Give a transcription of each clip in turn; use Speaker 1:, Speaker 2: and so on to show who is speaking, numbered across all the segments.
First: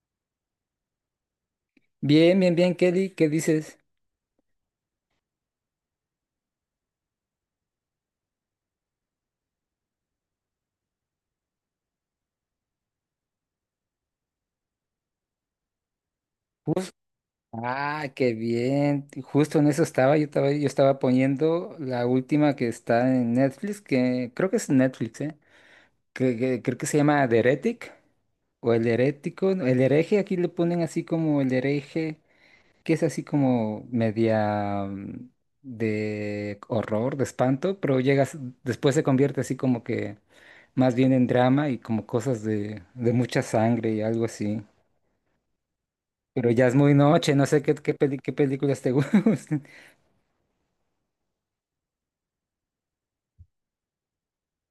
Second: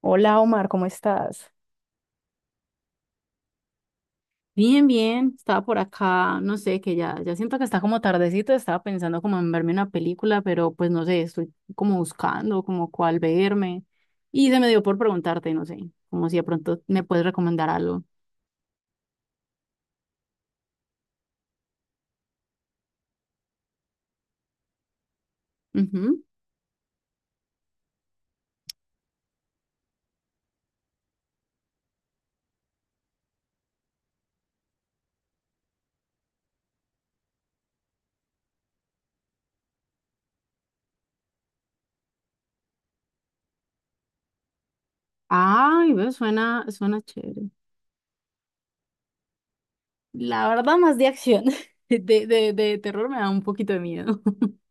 Speaker 1: Hola Omar, ¿cómo estás?
Speaker 2: Bien, bien, bien, Kelly, ¿qué dices?
Speaker 1: Bien, bien, estaba por acá, no sé, que ya siento que está como tardecito, estaba pensando como en verme una película, pero pues no sé, estoy como buscando como cuál verme y se me dio por preguntarte, no sé, como si de pronto
Speaker 2: Jus-
Speaker 1: me puedes recomendar algo.
Speaker 2: ah, qué bien. Justo en eso estaba, yo estaba poniendo la última que está en Netflix, que creo que es Netflix, ¿eh?
Speaker 1: Ujú.
Speaker 2: Creo que se llama The Heretic o El Herético, no, El Hereje, aquí le ponen así como El Hereje, que es así como media, de horror, de espanto, pero llegas, después se convierte así como que más bien en drama y como cosas de mucha sangre y algo así.
Speaker 1: Ay, ve,
Speaker 2: Pero
Speaker 1: suena,
Speaker 2: ya es muy
Speaker 1: suena
Speaker 2: noche, no
Speaker 1: chévere.
Speaker 2: sé qué películas te gustan.
Speaker 1: La verdad, más de acción, de terror me da un poquito de miedo.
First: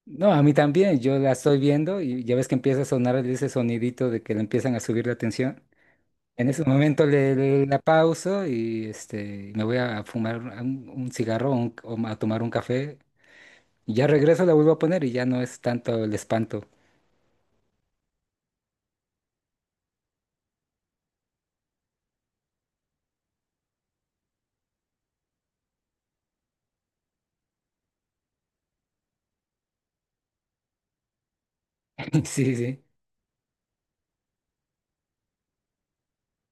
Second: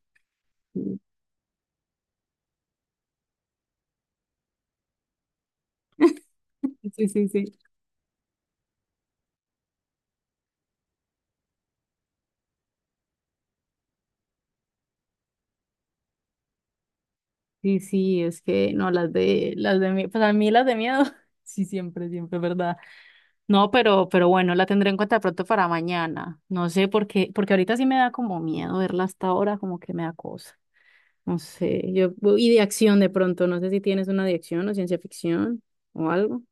Speaker 2: No, a mí también, yo la estoy viendo y ya ves que empieza a sonar ese sonidito de que le empiezan a subir la tensión. En ese
Speaker 1: Sí,
Speaker 2: momento
Speaker 1: sí, sí.
Speaker 2: la pauso y este, me voy a fumar un cigarro o o a tomar un café. Y ya regreso, la vuelvo a poner y ya no es tanto el espanto.
Speaker 1: Sí, sí, es que no, las de mí, pues a mí las de miedo, sí, siempre, siempre, ¿verdad? No, pero bueno, la tendré en cuenta de pronto para mañana. No sé por qué, porque ahorita sí me da como miedo verla hasta ahora, como que me da cosa. No sé, yo, y
Speaker 2: Sí,
Speaker 1: de
Speaker 2: sí.
Speaker 1: acción de pronto, no sé si tienes una de acción o ciencia ficción o algo.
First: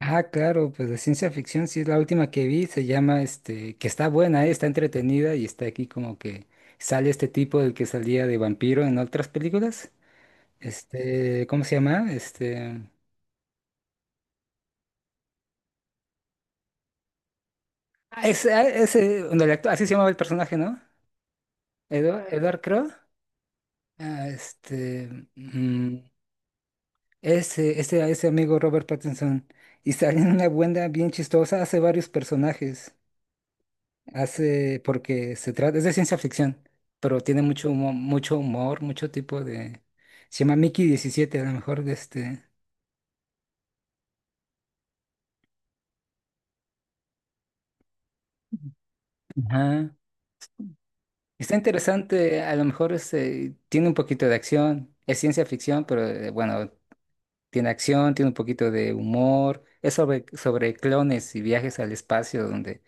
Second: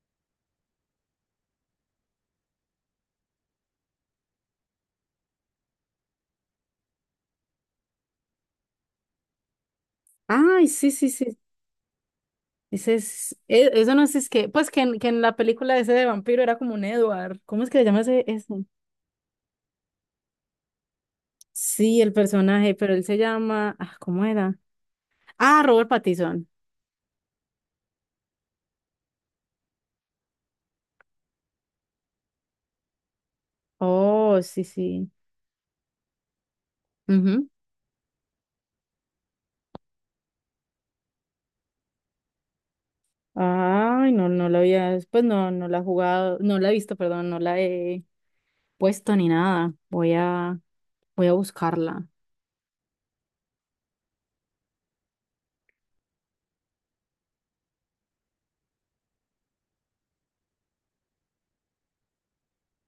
Speaker 2: Ah, claro, pues de ciencia ficción sí es la última que vi, se llama este, que está buena, está entretenida y está aquí como que sale este tipo del que salía de vampiro en otras películas.
Speaker 1: Ay, sí, sí, sí.
Speaker 2: Este, ¿cómo se llama? Este,
Speaker 1: Ese es, eso no es, es que, pues que en la película ese de vampiro era como un Edward. ¿Cómo es que se llama ese, ese?
Speaker 2: ah, ese, donde el así se llamaba el personaje, ¿no?
Speaker 1: Sí, el
Speaker 2: Edward, Edward
Speaker 1: personaje,
Speaker 2: Crowe.
Speaker 1: pero él se llama, ah, ¿cómo
Speaker 2: Ah,
Speaker 1: era?
Speaker 2: este,
Speaker 1: Ah, Robert
Speaker 2: mm,
Speaker 1: Pattinson.
Speaker 2: ese amigo Robert Pattinson y sale en una buena bien chistosa, hace varios personajes.
Speaker 1: Oh, sí,
Speaker 2: Hace,
Speaker 1: sí.
Speaker 2: porque se trata, es de ciencia ficción, pero tiene
Speaker 1: Ujú.
Speaker 2: mucho humor, mucho humor, mucho tipo de... Se llama Mickey 17 a lo mejor de este...
Speaker 1: Ay, no, no la había, pues no, no la he jugado, no la he visto, perdón, no la he puesto ni nada.
Speaker 2: Ajá.
Speaker 1: Voy a
Speaker 2: Está
Speaker 1: buscarla.
Speaker 2: interesante, a lo mejor este, tiene un poquito de acción, es ciencia ficción, pero bueno, tiene acción, tiene un poquito de humor, es sobre, sobre clones y viajes al espacio donde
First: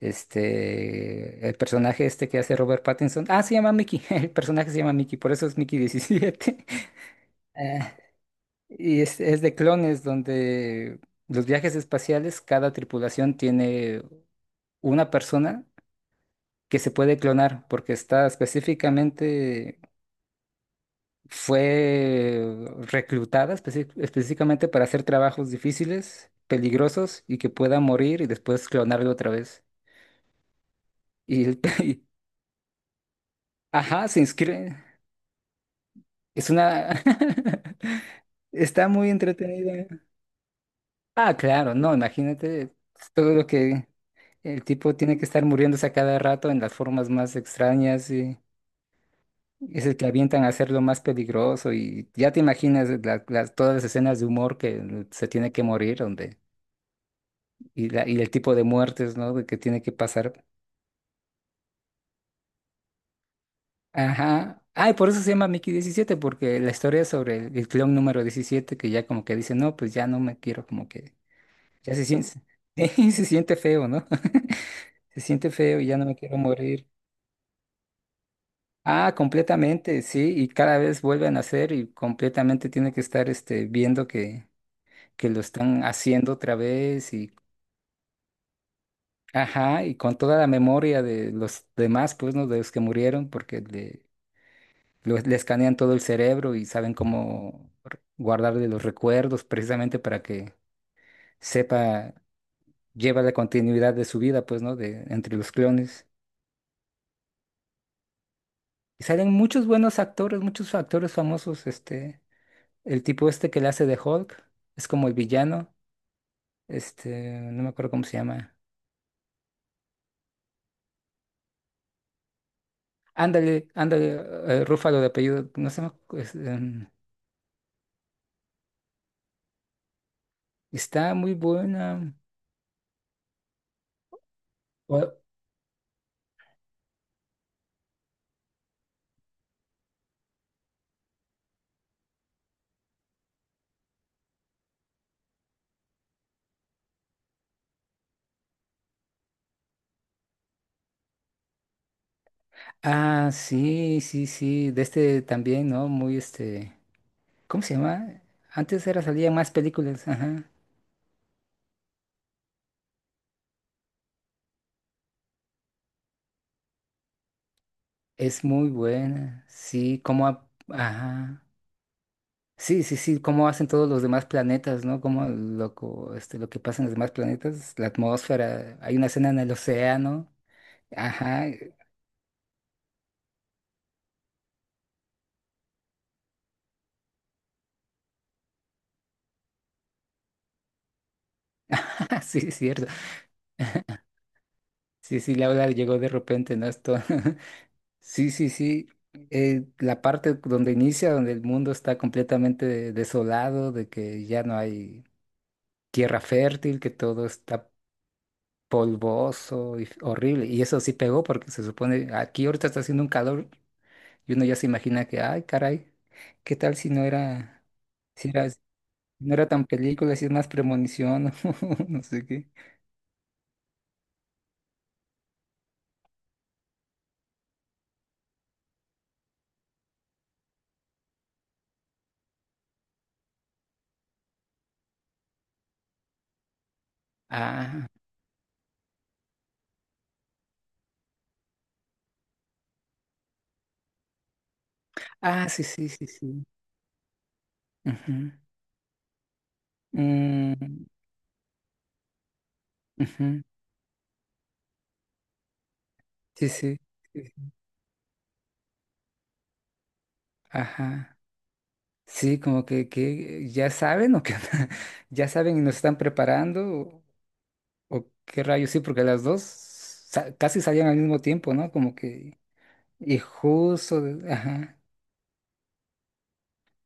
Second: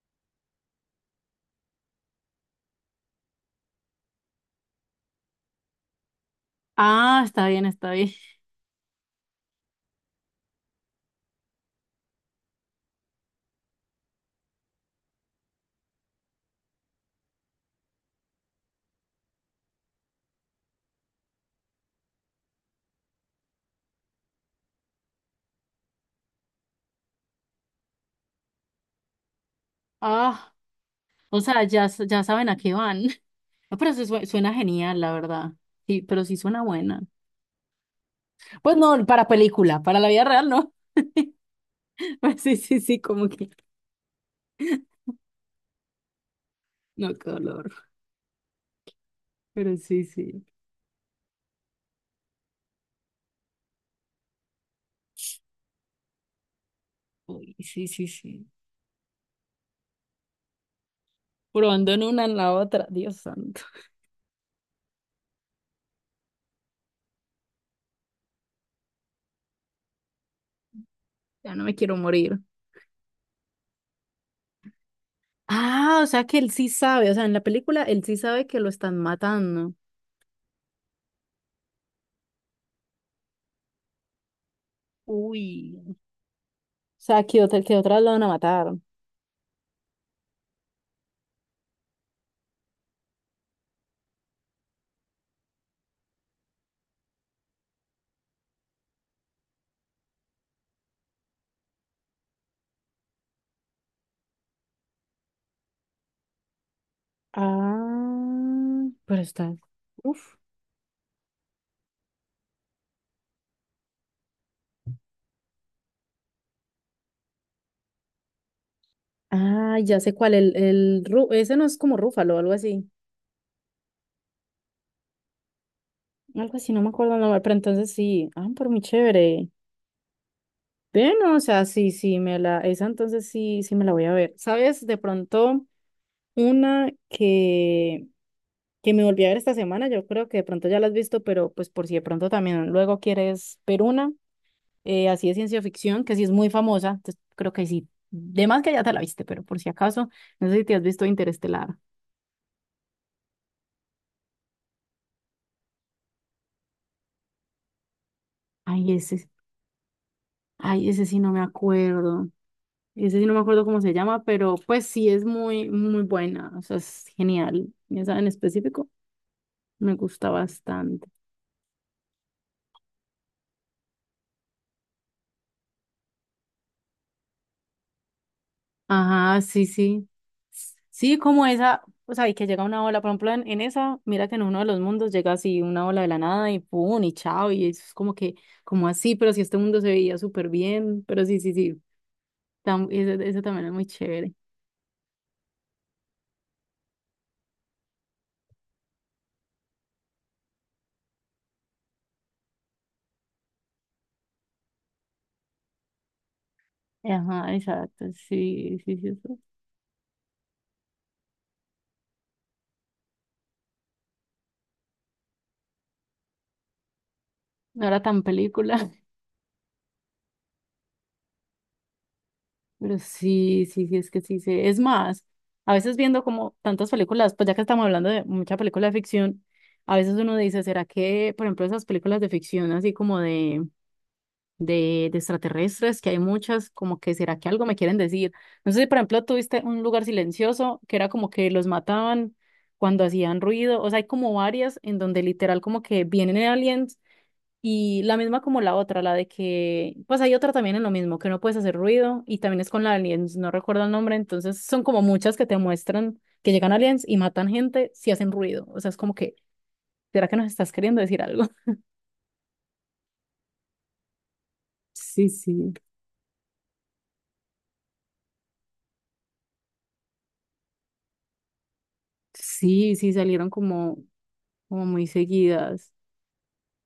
Speaker 2: este, el personaje este que hace Robert Pattinson, ah, se llama Mickey. El personaje se llama Mickey, por eso es Mickey 17.
Speaker 1: Ah, está bien, está bien.
Speaker 2: Y es de clones donde los viajes espaciales, cada tripulación tiene una persona que se puede clonar porque está específicamente, fue reclutada específicamente para hacer trabajos difíciles, peligrosos y que pueda morir y después clonarlo otra vez.
Speaker 1: Ah, o
Speaker 2: Y, el-
Speaker 1: sea, ya,
Speaker 2: y-
Speaker 1: ya saben a qué van. Ah, pero eso
Speaker 2: ajá, se
Speaker 1: suena
Speaker 2: inscribe.
Speaker 1: genial, la verdad. Sí, pero sí
Speaker 2: Es
Speaker 1: suena buena.
Speaker 2: una...
Speaker 1: Pues
Speaker 2: Está
Speaker 1: no,
Speaker 2: muy
Speaker 1: para película,
Speaker 2: entretenida.
Speaker 1: para la vida real, no.
Speaker 2: Ah, claro, no,
Speaker 1: Pues sí,
Speaker 2: imagínate
Speaker 1: sí, sí, como
Speaker 2: todo lo
Speaker 1: que
Speaker 2: que... El tipo tiene que estar muriéndose a cada rato en las formas
Speaker 1: no, qué
Speaker 2: más
Speaker 1: dolor.
Speaker 2: extrañas y
Speaker 1: Pero
Speaker 2: es el
Speaker 1: sí,
Speaker 2: que
Speaker 1: sí.
Speaker 2: avientan a hacerlo más peligroso y ya te imaginas todas las escenas de humor que se tiene que morir donde
Speaker 1: Uy, sí,
Speaker 2: y,
Speaker 1: sí,
Speaker 2: la- y el
Speaker 1: sí.
Speaker 2: tipo de muertes, ¿no? de que tiene que pasar.
Speaker 1: Probando en una en la otra, Dios santo.
Speaker 2: Ajá. Ah, y por eso se llama Mickey diecisiete porque la historia es sobre el clon número 17 que ya como que dice: "No, pues ya no me quiero como que
Speaker 1: Ya no me
Speaker 2: ya
Speaker 1: quiero
Speaker 2: se siente
Speaker 1: morir.
Speaker 2: se siente feo, ¿no? Se siente feo y ya
Speaker 1: Ah,
Speaker 2: no
Speaker 1: o
Speaker 2: me
Speaker 1: sea
Speaker 2: quiero
Speaker 1: que él sí
Speaker 2: morir".
Speaker 1: sabe, o sea, en la película él sí sabe que lo están
Speaker 2: Ah,
Speaker 1: matando.
Speaker 2: completamente, sí, y cada vez vuelven a hacer y completamente tiene que estar este viendo que lo
Speaker 1: Uy,
Speaker 2: están
Speaker 1: o
Speaker 2: haciendo otra vez
Speaker 1: sea,
Speaker 2: y
Speaker 1: que otra, que otras lo van a matar.
Speaker 2: ajá, y con toda la memoria de los demás, pues, ¿no? De los que murieron, porque le escanean todo el cerebro y saben cómo guardarle los recuerdos precisamente para que sepa, lleva la continuidad de su vida, pues, ¿no? De entre los clones.
Speaker 1: Ah,
Speaker 2: Y
Speaker 1: pero
Speaker 2: salen
Speaker 1: está.
Speaker 2: muchos buenos
Speaker 1: Uf.
Speaker 2: actores, muchos actores famosos, este. El tipo este que le hace de Hulk es como el villano. Este, no me acuerdo cómo se llama.
Speaker 1: Ah, ya sé cuál, el ese no es como Rúfalo o algo así.
Speaker 2: Ándale, ándale, eh, Rúfalo de apellido. No sé,
Speaker 1: Algo así, no me acuerdo el nombre, pero entonces sí. Ah, pero muy chévere.
Speaker 2: está
Speaker 1: Bueno,
Speaker 2: muy
Speaker 1: o sea, sí,
Speaker 2: buena.
Speaker 1: sí, esa entonces sí, sí me la voy a ver. ¿Sabes? De
Speaker 2: O-
Speaker 1: pronto, una que me volví a ver esta semana, yo creo que de pronto ya la has visto, pero pues por si de pronto también luego quieres ver una, así de ciencia ficción, que sí es muy famosa, entonces creo que sí, de más que ya te la viste, pero por si acaso, no sé si te has visto Interestelar.
Speaker 2: ah, sí, sí, sí. De este también, ¿no? Muy este. ¿Cómo se llama? Antes
Speaker 1: Ay,
Speaker 2: era
Speaker 1: ese,
Speaker 2: salía más películas. Ajá.
Speaker 1: ay, ese sí no me acuerdo cómo se llama, pero pues sí es muy, muy buena, o sea, es genial, esa en
Speaker 2: Es muy
Speaker 1: específico
Speaker 2: buena.
Speaker 1: me
Speaker 2: Sí, como.
Speaker 1: gusta bastante.
Speaker 2: Ajá. Sí, sí, sí, cómo hacen todos los demás planetas, ¿no? Cómo este, lo que pasa en los demás planetas, la atmósfera, hay una escena en
Speaker 1: Ajá,
Speaker 2: el
Speaker 1: sí, sí.
Speaker 2: océano.
Speaker 1: Sí, como
Speaker 2: Ajá,
Speaker 1: esa, o sea, y que llega una ola, por ejemplo, en esa, mira que en uno de los mundos llega así una ola de la nada y pum, y chao, y es como que, como así, pero si este mundo se veía súper bien, pero sí, sí, sí,
Speaker 2: sí, es cierto.
Speaker 1: eso, eso también es muy chévere.
Speaker 2: Sí, sí, la ola llegó de repente, ¿no? Esto. Sí, sí, sí. La parte donde inicia, donde el mundo está completamente desolado, de que ya no hay tierra fértil, que todo
Speaker 1: Ajá,
Speaker 2: está
Speaker 1: exacto, sí, sí, sí, eso.
Speaker 2: polvoso y horrible. Y eso sí pegó porque se supone, aquí ahorita está haciendo un calor. Y uno ya se imagina que, ay, caray, ¿qué tal si no era,
Speaker 1: No era tan
Speaker 2: si era, si
Speaker 1: película,
Speaker 2: no era tan película, si es más premonición, no sé qué.
Speaker 1: pero sí, sí, sí, es que sí, sí. Es más, a veces viendo como tantas películas, pues ya que estamos hablando de mucha película de ficción, a veces uno dice, ¿será que, por ejemplo, esas películas de ficción así como de extraterrestres, que hay muchas, como que será que algo me
Speaker 2: Ah,
Speaker 1: quieren decir. No sé si, por ejemplo, tuviste un lugar silencioso que era como que los mataban cuando hacían ruido, o sea, hay como varias en donde
Speaker 2: ah,
Speaker 1: literal
Speaker 2: sí,
Speaker 1: como
Speaker 2: sí,
Speaker 1: que
Speaker 2: sí,
Speaker 1: vienen
Speaker 2: sí.
Speaker 1: aliens y la
Speaker 2: Ujú.
Speaker 1: misma como la otra, la de que, pues hay otra también en
Speaker 2: Mm,
Speaker 1: lo mismo, que no puedes hacer ruido y también es con la aliens,
Speaker 2: ujú.
Speaker 1: no recuerdo el nombre, entonces son como muchas que te muestran
Speaker 2: Sí,
Speaker 1: que llegan
Speaker 2: sí.
Speaker 1: aliens y
Speaker 2: Sí.
Speaker 1: matan
Speaker 2: Sí.
Speaker 1: gente si hacen ruido, o sea, es como que, ¿será que nos estás queriendo
Speaker 2: Ajá.
Speaker 1: decir algo?
Speaker 2: Sí, como que ya saben o que
Speaker 1: Sí,
Speaker 2: ya saben y
Speaker 1: sí.
Speaker 2: nos están preparando o qué rayos, sí, porque casi salían al mismo tiempo, ¿no? Como que
Speaker 1: Sí, sí,
Speaker 2: y
Speaker 1: salieron como,
Speaker 2: justo, ajá,
Speaker 1: como muy seguidas.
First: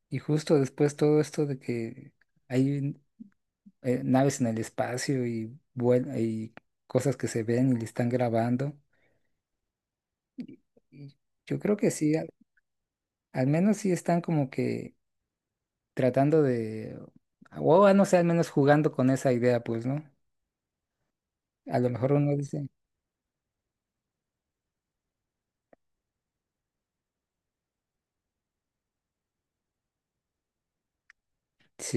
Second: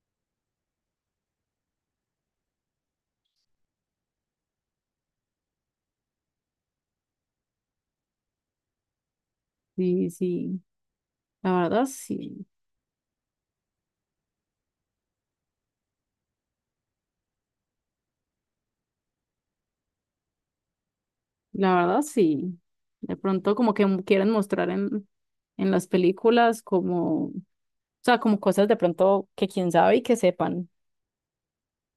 Speaker 2: y justo después todo esto de que hay naves en el espacio y, y cosas que se ven y le están grabando.
Speaker 1: Sí, sí,
Speaker 2: Y yo
Speaker 1: la
Speaker 2: creo
Speaker 1: verdad
Speaker 2: que sí,
Speaker 1: sí,
Speaker 2: al menos sí están como que tratando de, o ah, no sé, al menos jugando con esa idea, pues, ¿no?
Speaker 1: la
Speaker 2: A lo
Speaker 1: verdad
Speaker 2: mejor uno
Speaker 1: sí.
Speaker 2: dice,
Speaker 1: De pronto como que quieren mostrar en las películas como, o sea, como cosas de pronto que quién sabe y que sepan.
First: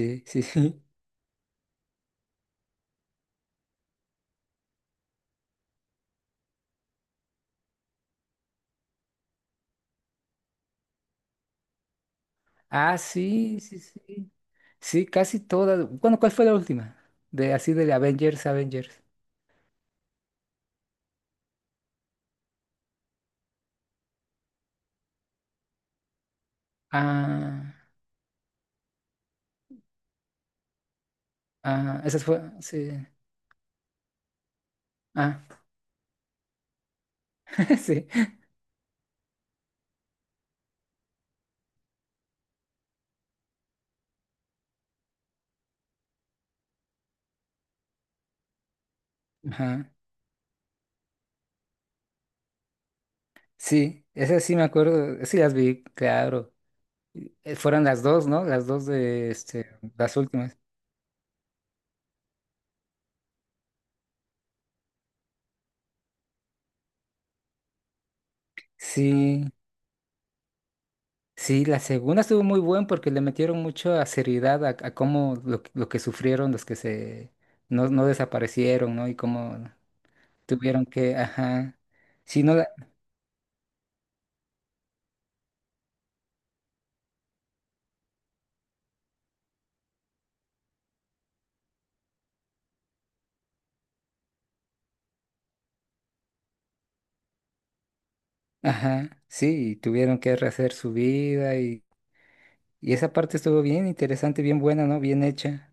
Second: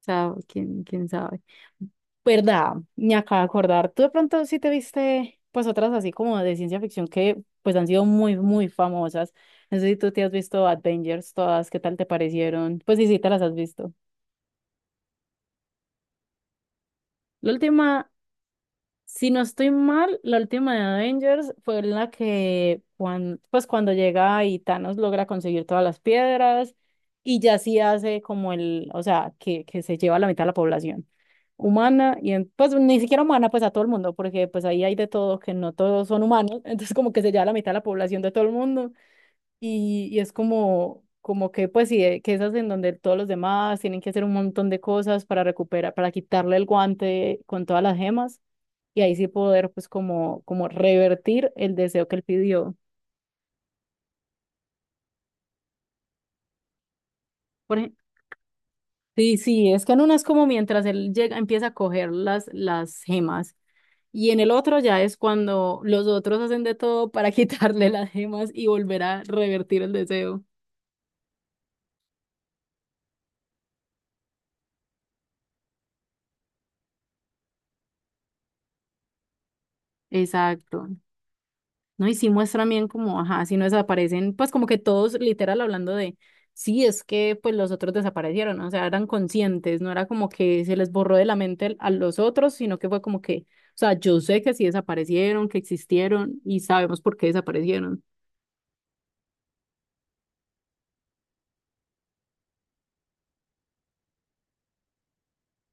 Speaker 1: O sea,
Speaker 2: sí, sí.
Speaker 1: quién sabe. ¿Verdad? Me acabo de acordar. Tú de pronto sí te viste pues otras así como de ciencia ficción que pues han sido muy, muy famosas. No sé si tú te has visto Avengers todas, ¿qué tal te parecieron? Pues
Speaker 2: Ah,
Speaker 1: sí, sí, te las has
Speaker 2: sí, sí,
Speaker 1: visto.
Speaker 2: sí. Sí, casi todas. Bueno, ¿cuál fue la última?
Speaker 1: La
Speaker 2: De así de
Speaker 1: última,
Speaker 2: Avengers, Avengers.
Speaker 1: si no estoy mal, la última de Avengers fue la que, pues cuando llega y Thanos logra conseguir todas las piedras y ya
Speaker 2: Ah,
Speaker 1: sí hace como el, o sea, que se lleva la mitad de la población
Speaker 2: ah,
Speaker 1: humana
Speaker 2: esas fue,
Speaker 1: pues
Speaker 2: sí.
Speaker 1: ni siquiera humana, pues a todo el mundo, porque pues ahí hay de todo,
Speaker 2: Ah,
Speaker 1: que no todos son humanos, entonces como que se lleva la mitad de la
Speaker 2: sí.
Speaker 1: población de todo el mundo y es como, como que pues sí, que esas en donde todos los demás tienen que hacer un montón de cosas para recuperar, para quitarle el guante con todas las gemas y ahí sí poder pues
Speaker 2: Ajá.
Speaker 1: como, como revertir el deseo que él pidió.
Speaker 2: Sí, esas sí me acuerdo, sí las vi, claro.
Speaker 1: Por
Speaker 2: Fueron
Speaker 1: ej-
Speaker 2: las dos, ¿no? Las dos de
Speaker 1: sí,
Speaker 2: este,
Speaker 1: sí, es que en una
Speaker 2: las
Speaker 1: es como
Speaker 2: últimas.
Speaker 1: mientras él llega, empieza a coger las gemas y en el otro ya es cuando los otros hacen de todo para quitarle las gemas y volver a
Speaker 2: Sí,
Speaker 1: revertir el deseo.
Speaker 2: sí, la segunda estuvo muy buena porque le metieron mucha seriedad a cómo que lo que sufrieron los que se no, no desaparecieron, ¿no? Y cómo tuvieron
Speaker 1: Exacto.
Speaker 2: que, ajá,
Speaker 1: ¿No? Y sí
Speaker 2: sí, no,
Speaker 1: muestran
Speaker 2: la-
Speaker 1: bien como, ajá, si no desaparecen, pues como que todos literal hablando de, sí, es que pues los otros desaparecieron, ¿no? O sea, eran conscientes, no era como que se les borró de la mente a los otros, sino que fue como que, o sea, yo sé que sí desaparecieron, que existieron y sabemos por qué desaparecieron.
Speaker 2: ajá, sí, y tuvieron que rehacer su vida y esa parte estuvo bien interesante, bien buena, ¿no? Bien hecha.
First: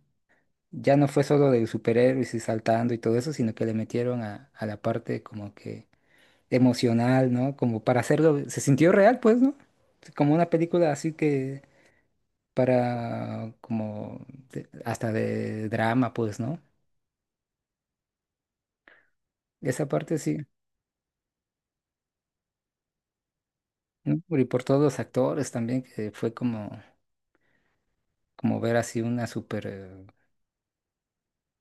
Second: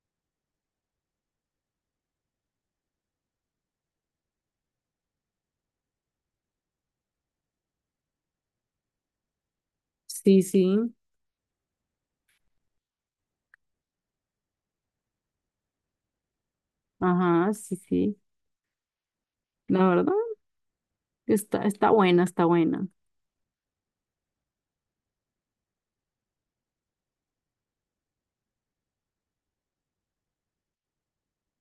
Speaker 2: Ya no fue solo de superhéroes y saltando y todo eso, sino que le metieron a la parte como que emocional, ¿no? Como para hacerlo, se sintió real, pues, ¿no? Como
Speaker 1: Sí,
Speaker 2: una
Speaker 1: sí,
Speaker 2: película así que para, como, hasta de drama, pues, ¿no?
Speaker 1: ajá, sí, sí,
Speaker 2: Esa
Speaker 1: la verdad,
Speaker 2: parte sí,
Speaker 1: está está buena, está buena.
Speaker 2: ¿no? Y por todos los actores también, que fue como, como ver así una súper,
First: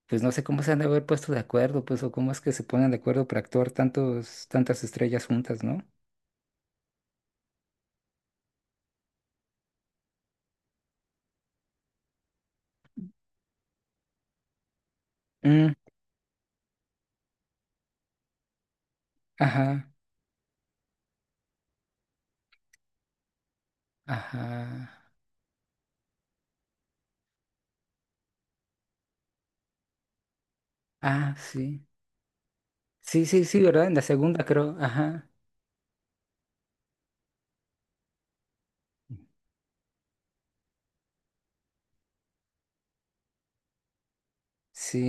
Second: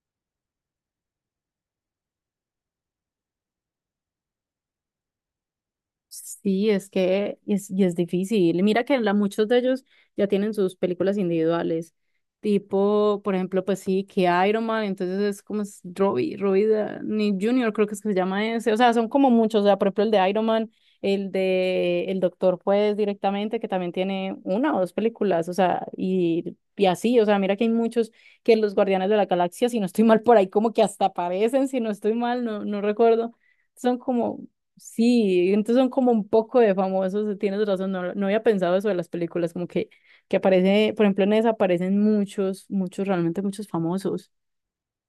Speaker 2: pues no sé cómo se han de haber puesto de acuerdo, pues, o cómo es que se ponen de acuerdo para actuar tantos, tantas estrellas juntas, ¿no?
Speaker 1: Sí, es que es, y es difícil. Mira que muchos de ellos ya tienen sus películas individuales. Tipo, por ejemplo, pues sí, que Iron Man, entonces es como
Speaker 2: Mm,
Speaker 1: es Robbie Downey Jr., creo que es que se llama ese. O sea, son como muchos. O sea, por
Speaker 2: ajá,
Speaker 1: ejemplo, el de Iron Man, el de El Doctor, pues directamente, que también tiene una o dos
Speaker 2: ajá,
Speaker 1: películas. O sea, y así, o sea, mira que hay muchos que los Guardianes de la Galaxia, si no estoy mal por ahí, como que hasta
Speaker 2: ah,
Speaker 1: aparecen, si
Speaker 2: sí.
Speaker 1: no estoy mal, no, no
Speaker 2: Sí,
Speaker 1: recuerdo,
Speaker 2: sí, sí, ¿verdad? En
Speaker 1: son
Speaker 2: la
Speaker 1: como,
Speaker 2: segunda creo, ajá.
Speaker 1: sí, entonces son como un poco de famosos, tienes razón, no, no había pensado eso de las películas, como que aparece, por ejemplo, en esa aparecen realmente muchos famosos.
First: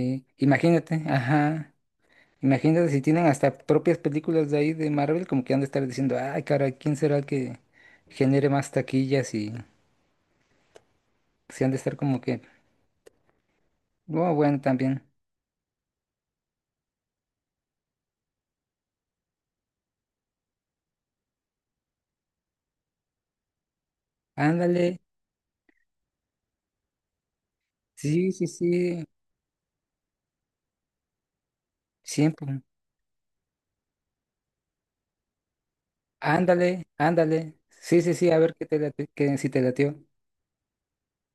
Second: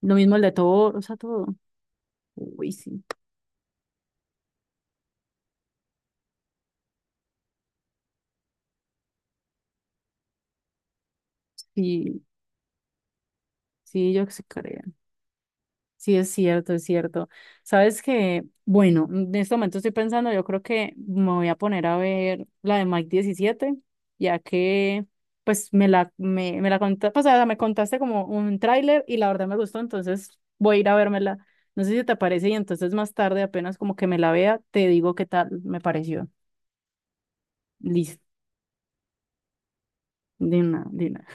Speaker 1: Lo mismo el de Thor, o
Speaker 2: imagínate,
Speaker 1: sea, todo.
Speaker 2: ajá.
Speaker 1: Uy,
Speaker 2: Imagínate si
Speaker 1: sí,
Speaker 2: tienen hasta propias películas de ahí de Marvel, como que han de estar diciendo, ay, cara, ¿quién será el que genere más taquillas? Y se han de estar como
Speaker 1: sí,
Speaker 2: que,
Speaker 1: sí, yo
Speaker 2: oh,
Speaker 1: sí
Speaker 2: bueno,
Speaker 1: creo.
Speaker 2: también.
Speaker 1: Sí, es cierto, es cierto. Sabes que, bueno, en este momento estoy pensando, yo creo que me voy a poner a ver la de Mike 17, ya
Speaker 2: Ándale,
Speaker 1: que, pues, me la contaste, o sea, me contaste como
Speaker 2: sí, sí,
Speaker 1: un tráiler
Speaker 2: sí,
Speaker 1: y la verdad me gustó, entonces voy a ir a vérmela. No sé si te parece y
Speaker 2: siempre.
Speaker 1: entonces más tarde, apenas como que me la vea, te digo qué tal me pareció.
Speaker 2: Ándale, ándale. Sí, sí,
Speaker 1: Listo,
Speaker 2: sí, a ver qué te late, si te latió.
Speaker 1: de una, de una.